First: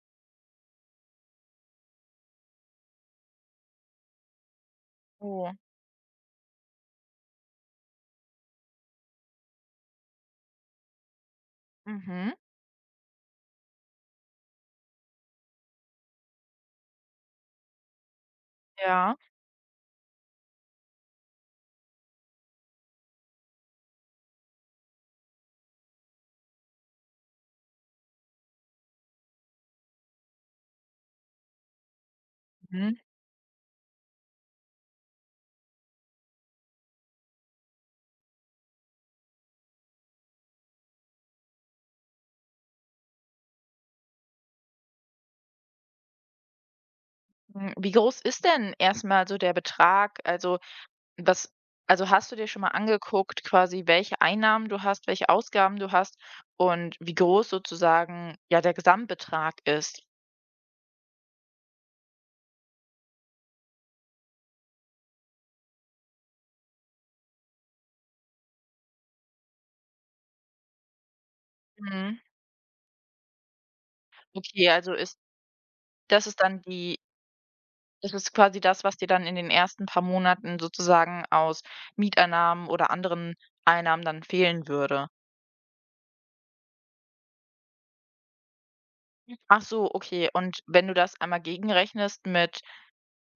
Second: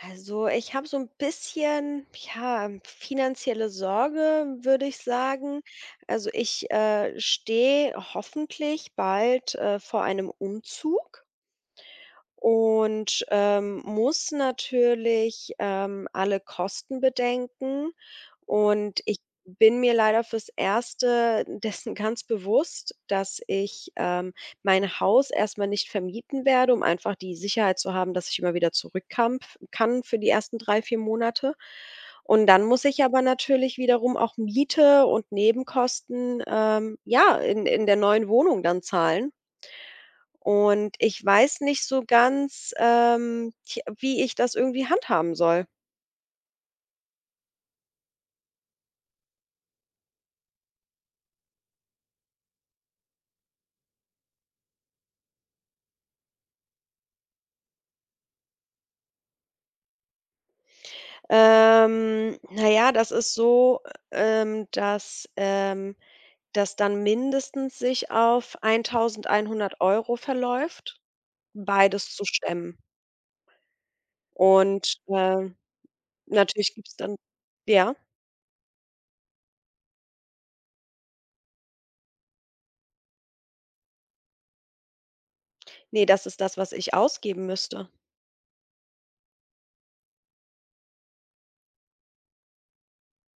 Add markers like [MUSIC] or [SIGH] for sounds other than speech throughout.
Also, ich habe so ein bisschen, ja, finanzielle Sorge, würde ich Oh, sagen. Also, ich, stehe hoffentlich bald, vor einem Umzug mhm, und, muss natürlich, alle Kosten bedenken. Und ja. ich bin mir leider fürs Erste [LAUGHS] dessen ganz bewusst, dass ich, mein Haus erst mal nicht vermieten werde, um einfach die Sicherheit zu haben, dass ich immer wieder zurückkam kann für die ersten 3 bis 4 Monate. Und dann muss Mhm. ich aber natürlich wiederum auch Miete und Nebenkosten, ja, in der neuen Wohnung dann zahlen. Und ich weiß nicht so ganz, tja, wie ich das irgendwie handhaben soll. Hm, wie groß ist denn erstmal so der Betrag? Also, was hast du dir schon mal angeguckt quasi, welche Einnahmen du hast, welche Ausgaben du hast und wie groß sozusagen, ja, der Gesamtbetrag ist? Na ja, das ist so, ähm, dass, ähm das dann mindestens sich auf 1.100 Euro verläuft, beides Mhm. zu stemmen. Okay, also Und, ist das ist dann natürlich gibt's die dann ja? das ist quasi das, was dir dann in den ersten paar Monaten sozusagen aus Mieteinnahmen oder anderen Einnahmen dann fehlen würde? Ne, das ist das, was ich ausgeben müsste. Ach so, okay. Und wenn du das einmal gegenrechnest mit.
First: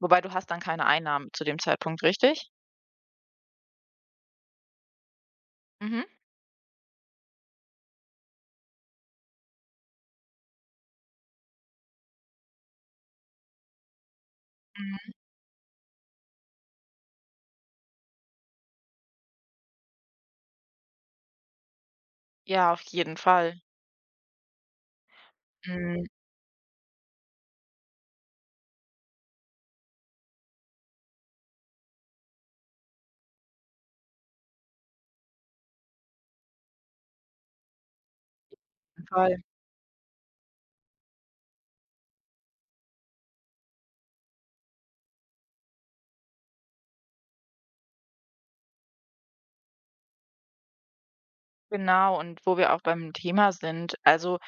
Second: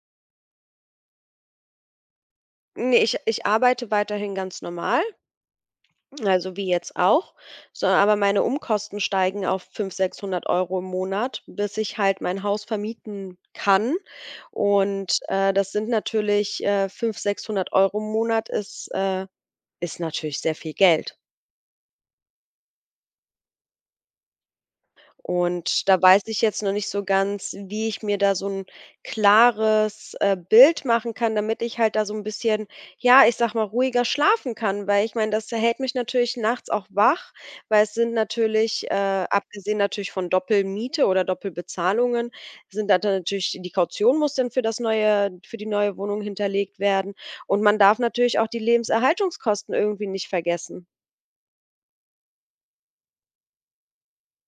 Wobei du hast dann keine Einnahmen zu dem Zeitpunkt, richtig? Ne, ich arbeite weiterhin ganz normal. Mhm. Also wie jetzt auch. So, aber meine Umkosten steigen auf 500, 600 Euro im Monat, bis ich halt mein Haus vermieten kann. Mhm. Und, das sind natürlich, 500, 600 € im Monat ist, ist natürlich sehr viel Geld. Ja, auf jeden Fall. Und da Mhm, weiß ich jetzt noch nicht so ganz, wie ich mir da so ein klares, Bild machen kann, damit ich halt da so ein bisschen, ja, ich sag mal, ruhiger schlafen kann. Weil ich meine, das hält mich natürlich nachts auch wach, weil es sind natürlich, voll. abgesehen natürlich von Doppelmiete oder Doppelbezahlungen, sind da dann natürlich die Kaution muss dann für das neue für die neue Wohnung hinterlegt werden. Und man darf natürlich auch die Lebenserhaltungskosten irgendwie nicht vergessen. Genau, und wo wir auch beim Thema sind, also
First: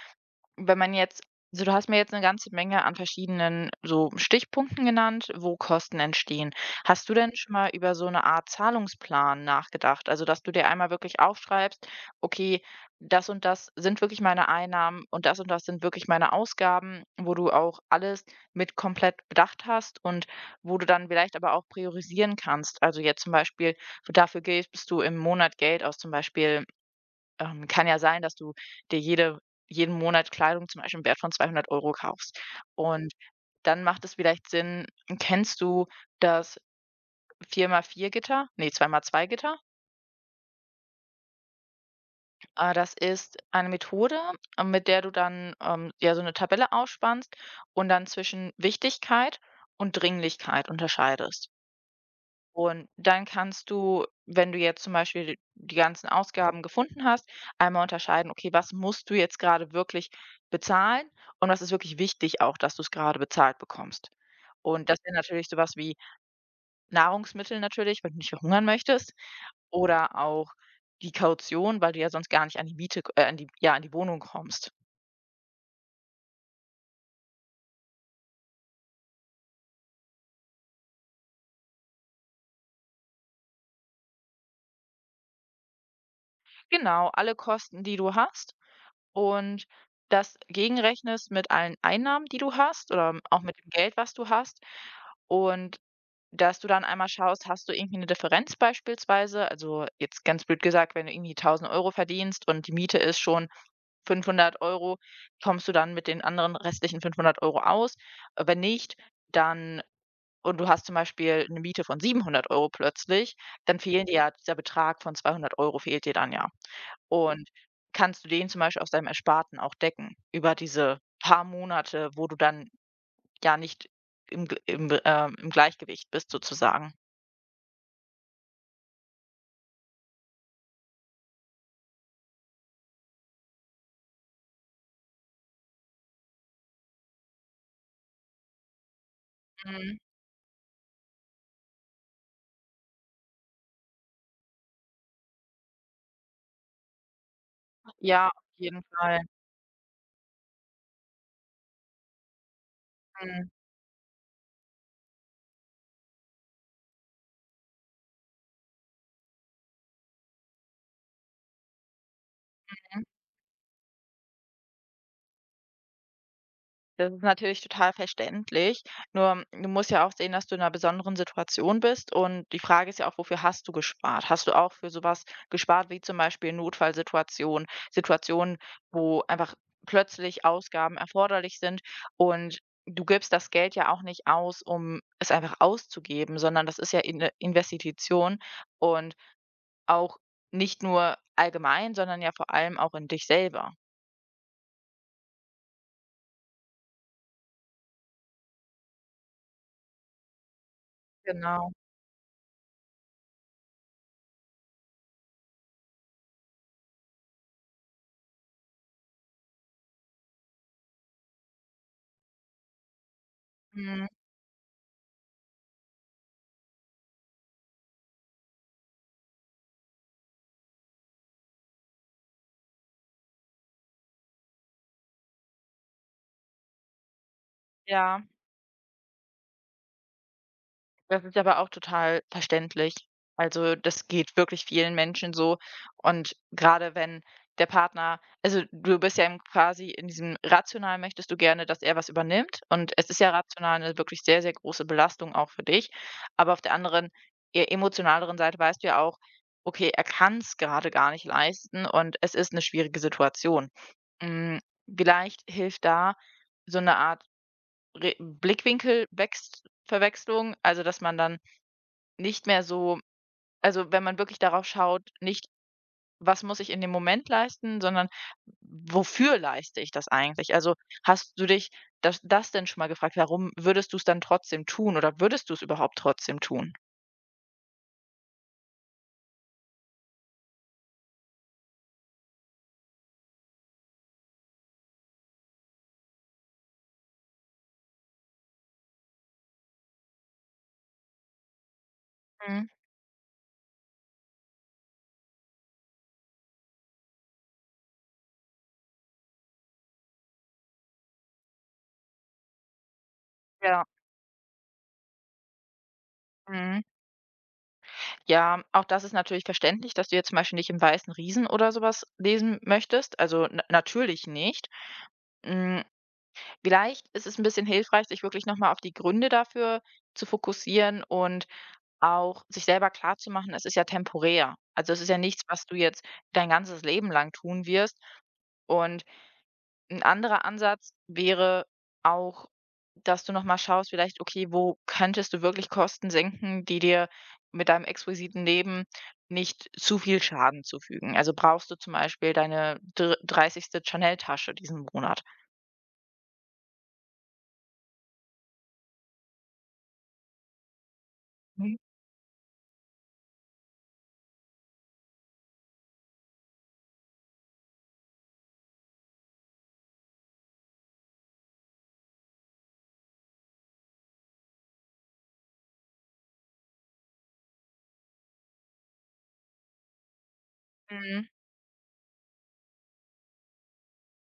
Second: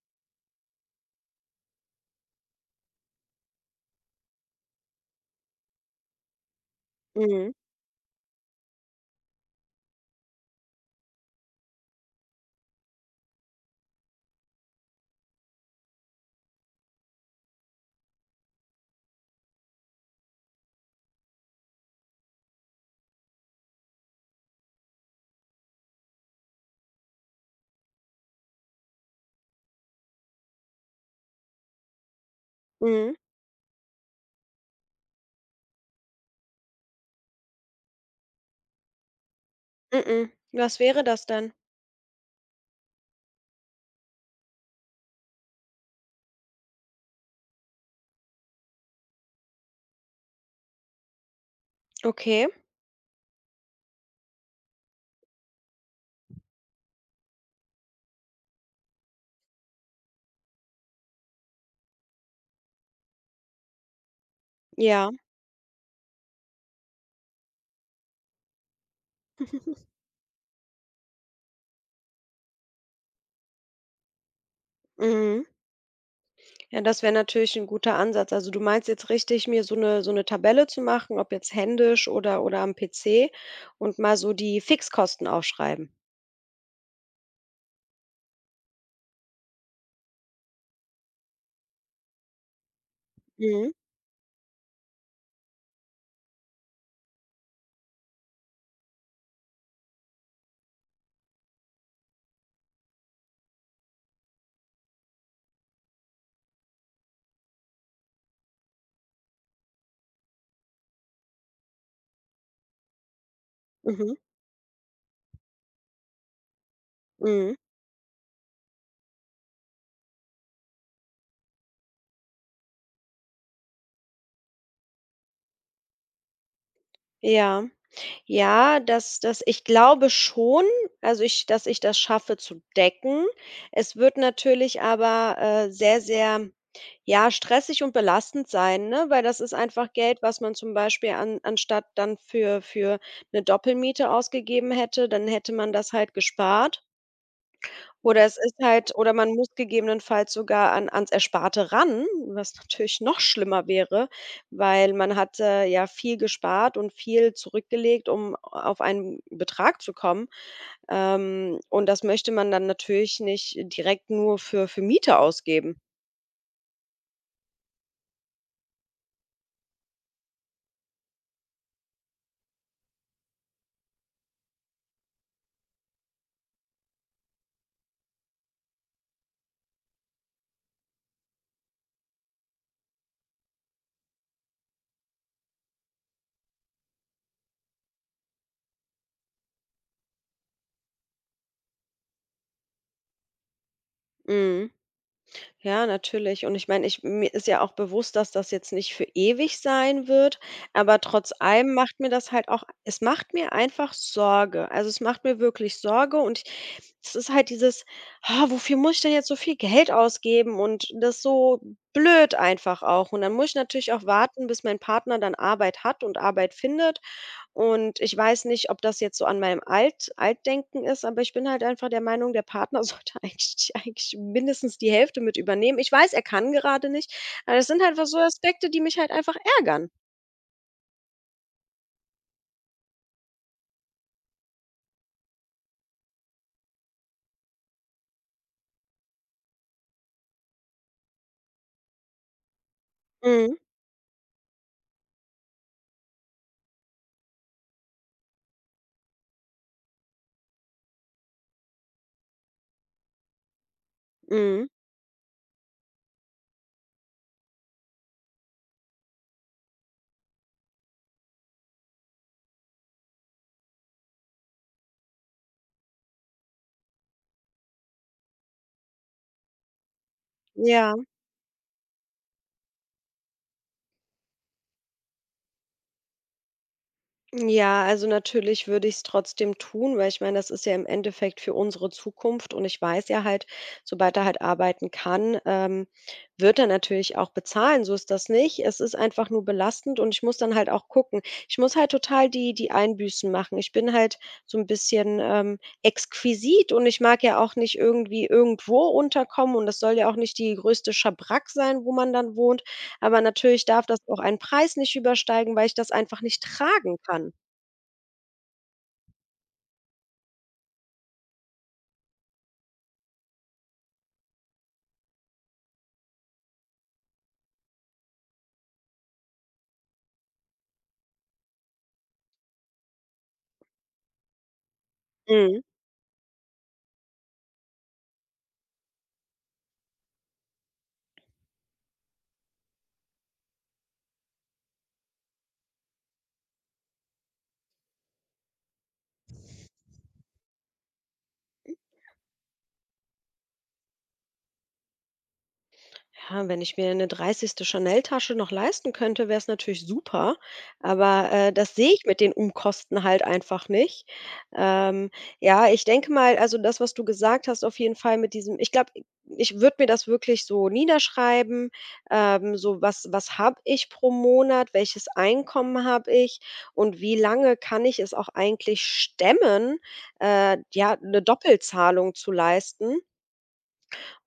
Wenn man jetzt also du hast mir jetzt eine ganze Menge an verschiedenen so Stichpunkten genannt, wo Kosten entstehen. Hast du denn Mhm. schon mal über so eine Art Zahlungsplan nachgedacht? Also, dass du dir einmal wirklich aufschreibst: „Okay, das und das sind wirklich meine Einnahmen und das sind wirklich meine Ausgaben", wo du auch alles mit komplett bedacht hast und wo du dann vielleicht aber auch priorisieren kannst. Also, jetzt zum Beispiel, dafür gibst du im Monat Geld aus, zum Beispiel kann ja sein, dass du dir jeden Monat Kleidung zum Beispiel im Wert von 200 € kaufst. Und Mhm. dann macht es vielleicht Sinn. Kennst du das 4 mal 4 Gitter? Ne, 2 mal 2 Gitter? mm Was wäre das denn? Das ist eine Methode, mit der du dann, ja, so eine Tabelle aufspannst und dann zwischen Wichtigkeit und Dringlichkeit unterscheidest. Okay. Und dann kannst du, wenn du jetzt zum Beispiel d die ganzen Ausgaben gefunden hast, einmal unterscheiden: Okay, was musst du jetzt gerade wirklich bezahlen und was ist wirklich wichtig auch, dass du es gerade bezahlt bekommst? Und das Ja, wäre natürlich so was wie Nahrungsmittel natürlich, wenn du nicht verhungern möchtest oder auch die Kaution, weil du ja sonst gar nicht an die Miete an die, ja, an die Wohnung kommst. mhm. Ja, das wäre natürlich ein guter Ansatz. Also, du meinst jetzt richtig, mir so eine Tabelle zu machen, ob jetzt händisch oder am PC und mal so die Fixkosten aufschreiben. Genau, alle Kosten, die du hast und das gegenrechnest mit allen Einnahmen, die du hast oder auch mit Mhm, dem Geld, was du hast. Und dass du dann einmal schaust, hast du irgendwie eine Differenz beispielsweise? Also, jetzt ganz blöd gesagt, wenn du irgendwie 1.000 € verdienst und die Miete ist schon 500 Euro, kommst du dann mit den anderen restlichen 500 € aus? Wenn nicht, dann und du hast zum Beispiel eine Miete von 700 € plötzlich, dann fehlen dir mhm, ja dieser Betrag von 200 € fehlt dir dann ja. Und mhm. kannst du den zum Beispiel aus deinem Ersparten auch decken über diese paar Monate, wo du dann ja nicht im G im, Be- im Gleichgewicht bist sozusagen. Ja. Ja, dass ich glaube schon, also, ich dass ich das schaffe zu decken. Es wird natürlich aber, sehr, sehr, ja, stressig und belastend sein, ne? Weil das ist einfach Mhm. Geld, was man zum Beispiel an anstatt dann für eine Doppelmiete ausgegeben hätte, dann hätte man das halt gespart. Oder Ja, es auf ist jeden halt oder Fall. man muss gegebenenfalls sogar an ans Ersparte ran, was natürlich noch Mhm. schlimmer wäre, weil man hat, ja viel gespart und viel zurückgelegt, um auf einen Betrag zu kommen. Und das möchte man dann natürlich nicht direkt nur für Miete ausgeben. Das ist natürlich total verständlich. Nur du musst ja auch sehen, dass du in einer besonderen Situation bist und die Frage ist ja auch, wofür hast du gespart? Hast du auch für sowas gespart wie zum Beispiel Notfallsituationen, Situationen, wo einfach plötzlich Ausgaben erforderlich sind und du gibst das Geld ja auch nicht aus, um es einfach auszugeben, sondern das ist ja eine Investition und auch nicht nur allgemein, sondern ja vor allem auch in dich selber. Mhm. Ja, natürlich. Und ich meine, ich mir ist ja auch bewusst, dass das jetzt nicht für ewig sein wird, aber trotz Genau. allem macht mir das halt auch es macht mir einfach Sorge. Also, es macht mir wirklich Sorge und es ist halt dieses: „Ah, wofür muss ich denn jetzt so viel Geld ausgeben?“ Und das so blöd einfach auch. Und dann muss ich natürlich auch Mhm. warten, bis mein Partner dann Arbeit hat und Arbeit findet. Und ich weiß nicht, ob das jetzt so an meinem Alt Altdenken ist, aber ich bin halt einfach der Meinung, der Partner [LAUGHS] sollte eigentlich mindestens die Hälfte mit übernehmen. Ich weiß, er kann gerade nicht, aber das sind halt einfach so Ja. Aspekte, die mich halt einfach ärgern. Das ist aber auch total verständlich. Also, das geht wirklich vielen Menschen so. Und gerade wenn der Partner, also, du bist ja im quasi in diesem rational möchtest du gerne, dass er was übernimmt und es ist ja Mhm, rational eine wirklich sehr, sehr große Belastung auch für dich. Aber auf der anderen, eher emotionaleren Seite weißt du ja auch: „Okay, er kann es gerade gar nicht leisten und es ist eine schwierige Situation." Hm, mhm, vielleicht hilft da so eine Art Re Blickwinkelwext, also, dass man dann nicht mehr so, also, wenn man wirklich darauf schaut, nicht: „Was muss ich in dem Moment leisten", sondern: „Wofür leiste ich das eigentlich?" Also, ja. hast du dich das denn schon mal gefragt? Warum würdest du es dann trotzdem tun oder würdest du es überhaupt trotzdem tun? Ja, also natürlich würde ich es trotzdem tun, weil ich meine, das ist ja im Endeffekt für unsere Zukunft und ich weiß ja halt, sobald er halt arbeiten kann, wird er natürlich auch bezahlen. So ist das nicht. Es ist einfach nur belastend und ich muss dann halt auch gucken. Ich muss halt total die Mhm. Einbüßen machen. Ich bin halt so ein bisschen exquisit und ich mag ja auch nicht irgendwie irgendwo unterkommen und das soll ja auch nicht die größte Schabrack sein, wo man dann wohnt. Aber natürlich Ja. darf das auch einen Preis nicht übersteigen, weil ich das einfach nicht Mhm. tragen kann. Ja, auch das ist natürlich verständlich, dass du jetzt zum Beispiel nicht im „Weißen Riesen" oder sowas lesen möchtest. Also, na natürlich nicht. Hm, vielleicht ist es ein bisschen hilfreich, sich wirklich noch mal auf die Gründe dafür zu fokussieren und auch sich selber klarzumachen, es ist ja temporär. Also, es ist ja nichts, Mhm. was du jetzt dein ganzes Leben lang tun wirst. Und ein anderer Ansatz wäre auch, dass du noch mal schaust vielleicht, okay, wo könntest du wirklich Kosten senken, die dir mit deinem exquisiten Leben nicht zu viel Schaden zufügen? Also, brauchst du zum Beispiel deine dr 30. Chanel-Tasche diesen Monat? Ja, wenn ich mir eine 30. Chanel-Tasche noch leisten könnte, wäre es natürlich super, aber, das Mhm, sehe ich mit den Umkosten halt einfach nicht. Ähm, ja, ich denke mal also das, was du gesagt hast, auf jeden Fall mit diesem ich glaube, ich würde mir das wirklich so niederschreiben, so was was habe ich pro Monat, welches Einkommen habe ich und wie lange kann ich es auch eigentlich stemmen, ja, eine mhm, Doppelzahlung zu leisten?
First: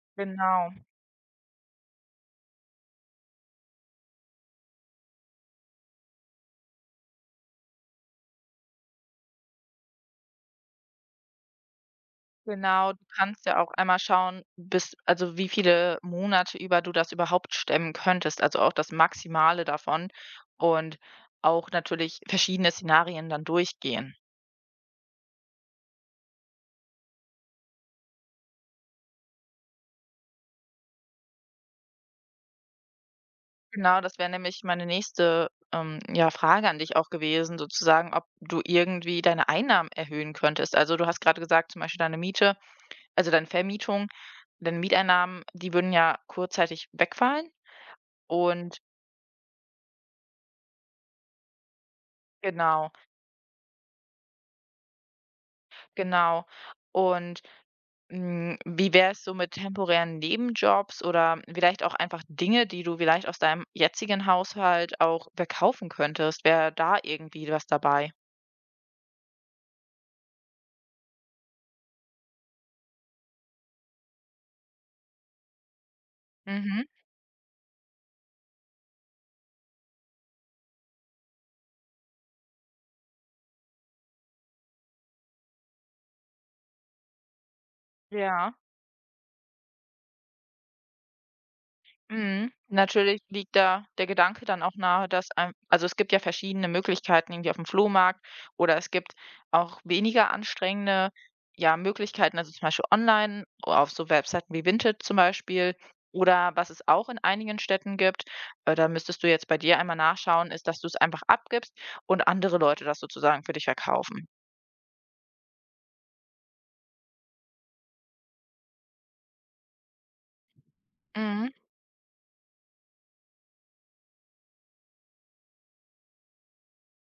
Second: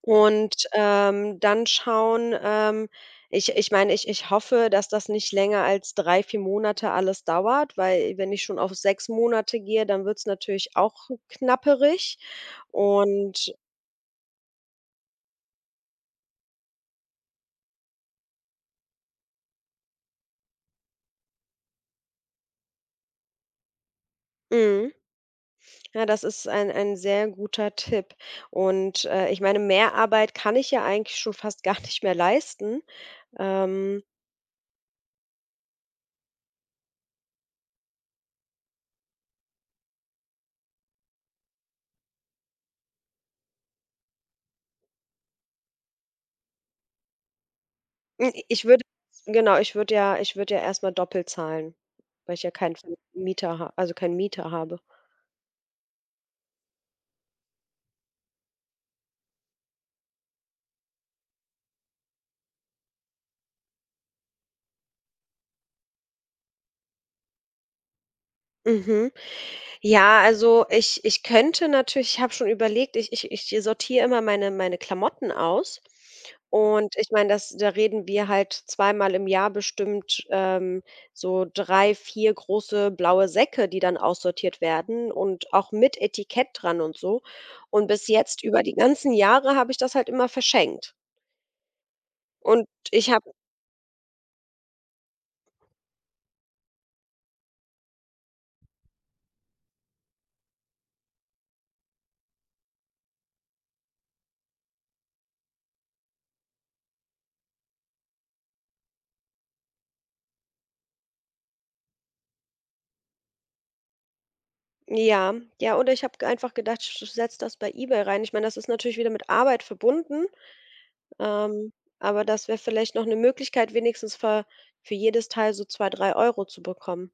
Und, genau. Dann schauen ich meine, ich hoffe, dass das nicht länger als 3 bis 4 Monate alles dauert, weil wenn ich schon auf 6 Monate gehe, dann wird es natürlich auch knapperig Genau, du kannst und ja auch einmal schauen, bis, also wie viele Monate über du das überhaupt stemmen könntest, also auch das Maximale davon, und auch natürlich verschiedene Szenarien dann durchgehen. mhm, ja, das ist ein sehr guter Tipp. Und, ich meine, mehr Arbeit kann ich ja eigentlich schon fast [LAUGHS] gar nicht mehr leisten. Genau, Ähm, das wäre nämlich meine nächste, ja, Frage an dich auch gewesen, sozusagen, ob du irgendwie deine Einnahmen erhöhen könntest. Also du hast gerade gesagt, zum Beispiel deine Miete, also deine Vermietung, deine Mieteinnahmen, die würden ja kurzzeitig wegfallen ich und würde genau, ich würde ja erstmal doppelt zahlen, weil ich ja keinen genau, Vermieter ha also keinen Mieter habe. genau. Und hm, wie wäre es so mit temporären Nebenjobs oder vielleicht auch einfach Dinge, die du vielleicht aus deinem jetzigen Haushalt auch verkaufen könntest? Wäre da irgendwie was dabei? Mhm. Ja, also ich ich könnte natürlich ich habe schon überlegt, ich sortiere immer meine Klamotten aus Mhm. und ich meine, das da reden wir halt 2-mal im Jahr bestimmt, so 3 bis 4 große blaue Säcke, die dann aussortiert werden und auch mit Etikett dran und so. Und bis jetzt Ja. über die ganzen Jahre habe ich das halt immer verschenkt. Mhm. Und ich Natürlich habe liegt da der Gedanke dann auch nahe, dass ein, also, es gibt ja verschiedene Möglichkeiten irgendwie auf dem Flohmarkt oder es gibt auch weniger anstrengende, ja, Möglichkeiten, also, zum Beispiel online auf so Webseiten wie Vinted zum Beispiel oder was es auch in einigen Städten gibt, da müsstest du jetzt bei dir einmal nachschauen, ist, dass du es einfach abgibst und andere Leute das sozusagen für dich verkaufen. ja, ja, oder ich habe einfach gedacht, ich setze das bei eBay rein. Ich meine, das ist natürlich wieder mit Arbeit verbunden, Mhm, Ähm, aber das wäre vielleicht noch eine Möglichkeit, wenigstens für jedes Teil so 2, 3 Euro zu bekommen.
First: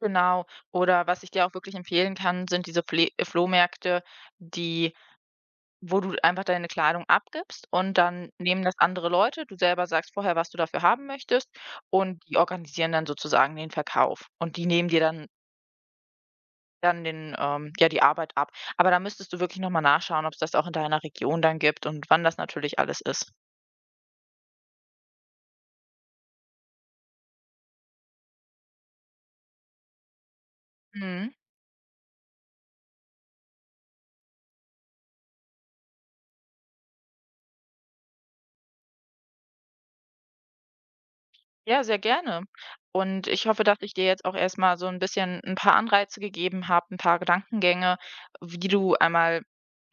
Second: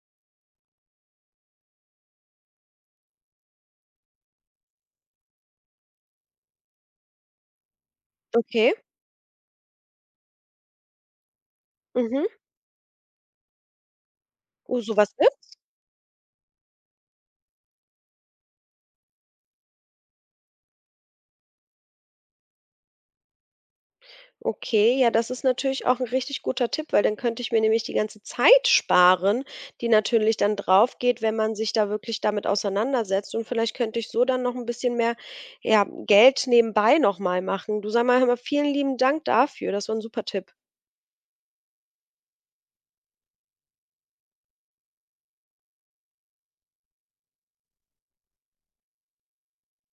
genau. Oder was ich dir auch wirklich empfehlen kann, sind diese Fle Flohmärkte, die wo du einfach deine Kleidung abgibst und dann nehmen Okay, das andere Leute. Du selber sagst vorher, was du dafür haben möchtest und mhm. die organisieren dann sozusagen den Verkauf und die Oh, nehmen so dir was dann gibt's? dann den, ja, die Arbeit ab. Aber da müsstest du wirklich noch mal nachschauen, ob es das auch in deiner Region dann gibt und wann das natürlich alles ist. Okay, ja, das ist natürlich auch ein richtig guter Tipp, weil dann könnte ich mir nämlich die ganze Zeit sparen, die natürlich dann drauf geht, Mhm. wenn man sich da wirklich damit auseinandersetzt. Und vielleicht könnte ich so dann noch ein bisschen mehr, ja, Geld nebenbei noch mal machen. Du, sag mal hör mal, vielen lieben Dank dafür. Das war ein super Tipp. Ja, sehr gerne. Und ich hoffe, dass ich dir jetzt auch erst mal so ein bisschen ein paar Anreize gegeben habe, ein paar Gedankengänge, wie du einmal.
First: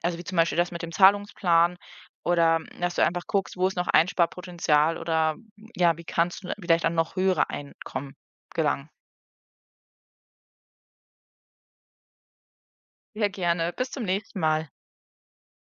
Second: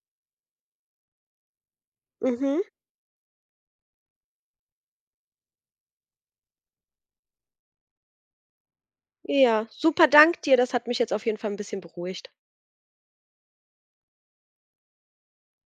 Also, wie zum Beispiel das mit dem Zahlungsplan oder, Mhm. hm, dass du einfach guckst, wo ist noch Einsparpotenzial oder, ja, wie kannst du vielleicht an noch höhere Einkommen gelangen. Ja, super, dank dir. Das hat mich jetzt auf jeden Fall ein bisschen beruhigt. Sehr gerne. Bis zum nächsten Mal.